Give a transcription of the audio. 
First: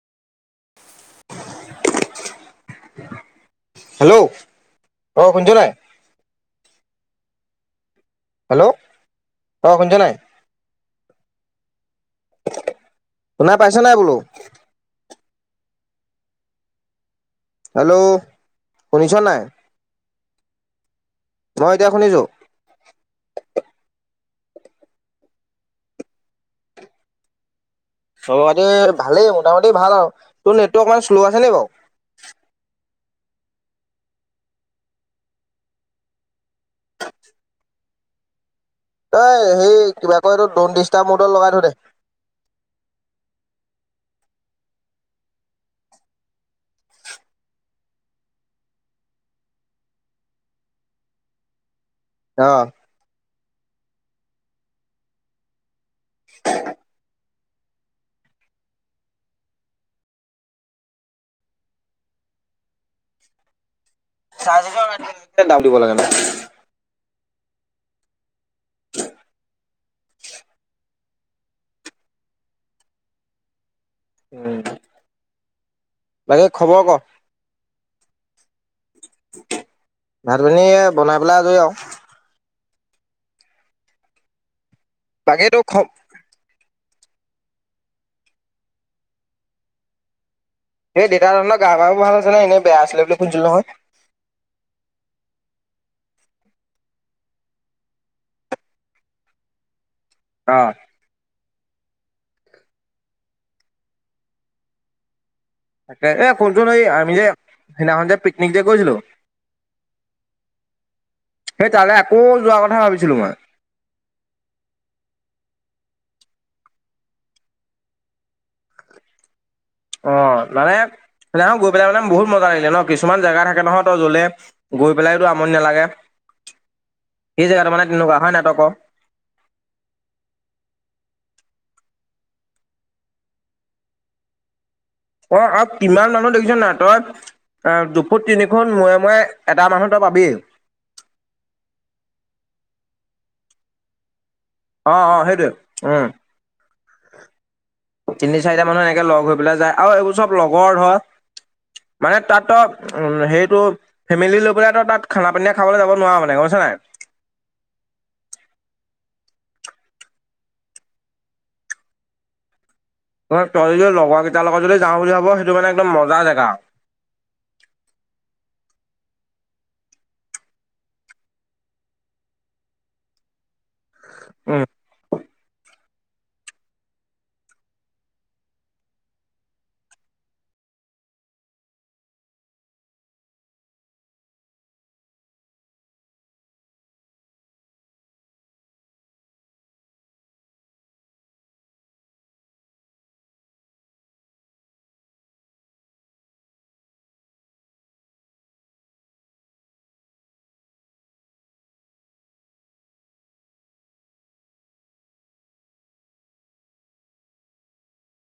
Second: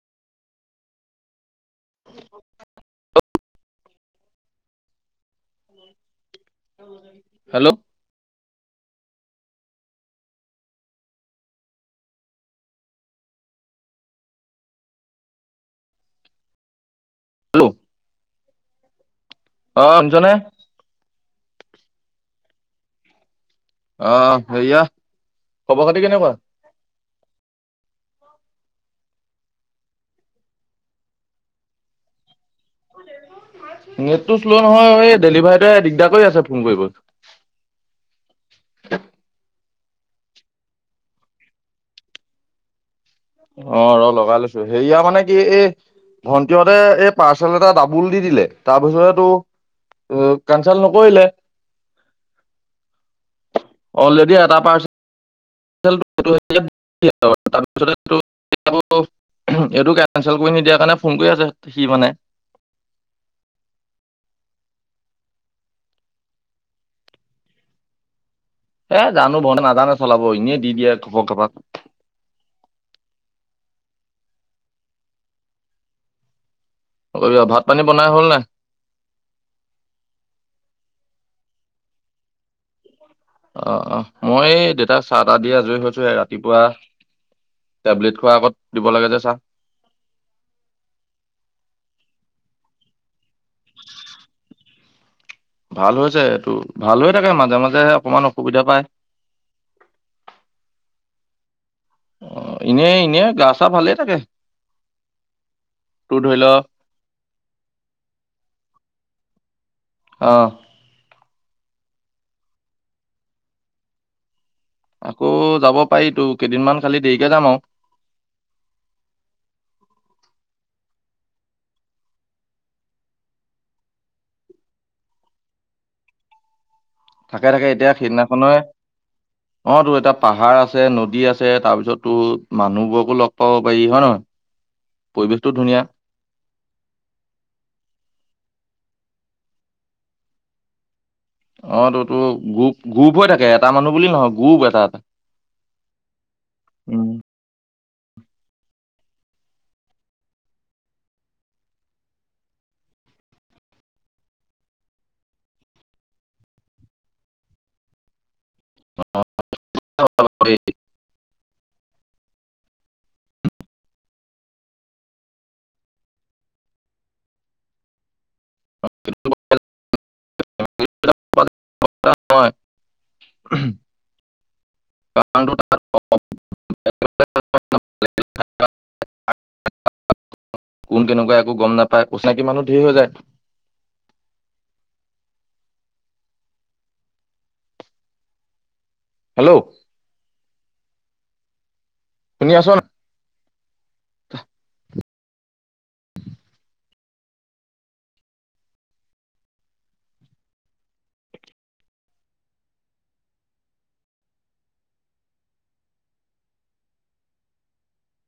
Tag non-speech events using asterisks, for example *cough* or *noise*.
Hello অ খুনচ নাই? হেল্ল' হেল্ল' অ শুছে নাই? শুনা পাইছে নাই বোলো? হেল্ল' শুনিছ নাই? অজনে? মই এতিয়া শুনিছো আহ, হেয়া খবৰ খাতি কেনেকুৱা? চ ভালেই মোটামুটি ভাল আৰু তোৰ নেটৱৰ্ অকমান শ্ল' আছেনে বাৰু? নেটটো শ্ল' নহয় এই ডেলিভাৰীটোৱে দিগদাৰ কৰি আছে ফোন কৰি *inaudible* এইঐ সেই কিবা কয় এইটো দন ডিষ্টটাৰ মডত লগাই থো দে অ', লগাই লৈছো সেয়া মানে কি এই ভন্টিহঁতে এই পাৰ্চেল এটা ডাবুল দি দিলে তাৰ পিছতেত টো অ', কেনচেল নকৰিলে আহ, অলৰেডি এটা পাৰ্চ *unintelligible* পিছ এইটো কেনচেল কৰি নিদিয়াৰ কাৰণে ফোন কৰি আছে সি মানে চাই দাম দিব লাগে ন- এ জানো ব নাজানে চলাব এনেই দি দিয়ে কব কবাক উম মাকে ভাত পানী বনাই হ'ল নে? ভাত পিনী বনাই পেলাই আজৰি আৰু অ', অ', মই এই দেউতাক চাহ, তাহ বাকী দিয় তোৰ খ আজৰি হৈছো ৰাতিপুৱা। টেবলেট খোৱাৰ আগত দিব লাগে যে, চাহ। এই দেউতা তহৰ গা, বাহো ভাল আছে ন, এনে বেয়া আছিলে বুলি শুধছিলো নহয়। ভাল হৈছে, এইটো ভাল হৈ থাকে, মাজে, মাজে অকমান অসুবিধা পায়। অ'। অ, এনে, এনে, গা, চা, ভালেই থাকে। তাকে তোৰ এ, ধৰি ল শনচোন এই আমি যে সেইদিনাখন যে পিকনিক যে গৈছিলো। আহ। সেই তালৈ আকৌ যোৱা কথা ভাবিছিলো মই। আকৌ যাব পাৰি তো, কেইদিনমান খালি দেৰিকে যাম আৰু। অ, নানে। সহয় গৈ পেলাই মানে বহুত মজা লাগিলে ন, কিছুমান জেগা থাকে, নহয়, তই জ্বলে গৈ পেলাইতো আমনি নালাগে। *inaudible* সেই থাকে, থাকে, জেগাটো মানে এতিয়া তেনেকুৱা হয় নাই তই সিদিনাখই ক অ, তো, এতিয়া পাহাৰ আছে নদী আছে তাৰপিছত টো মানুহবোৰকো লগ পাব পাৰি হয়, নহয়। পৰিৱেশটো অ', অ', ধুনীয়া কিমান মানুহ দোগিছে ন, তই দুফট, তিনি ফুট। ময় মই এটা মানুহ ত, পাবি। অ, ততো গ্ৰুপ গ্ৰুপ হৈ থাকে। এটা মানুহ বুলি নহওক। আহ, অ, হেইৰি উম। উম তিনি, চাৰিটা মানুহ এনেকে লগ হৈ, পেলাই যায় আৰু এইবোৰ চব লগৰ ধৰ মানে তাত, তো, সেইটো ফেমিলি লৈ পেললে তো, তাত খানা পানিয় খাবলৈ যাব নোৱাৰা মানে গুজছা নাই। *inaudible* *inaudible* ত, যদি লগৰ কেইটাৰ লগত যদি যাওঁ বুলি ভাব সেইটো মানে একদম মজা জেগা। *unintelligible* *unintelligible* উম। হয়। *inaudible* কোন, কেনেকুৱা একো গম নাপায়। কচিনাকী মানুহ ধৰ হৈ যায়। অ'। হেল্ল'? শুনি আছ, ন।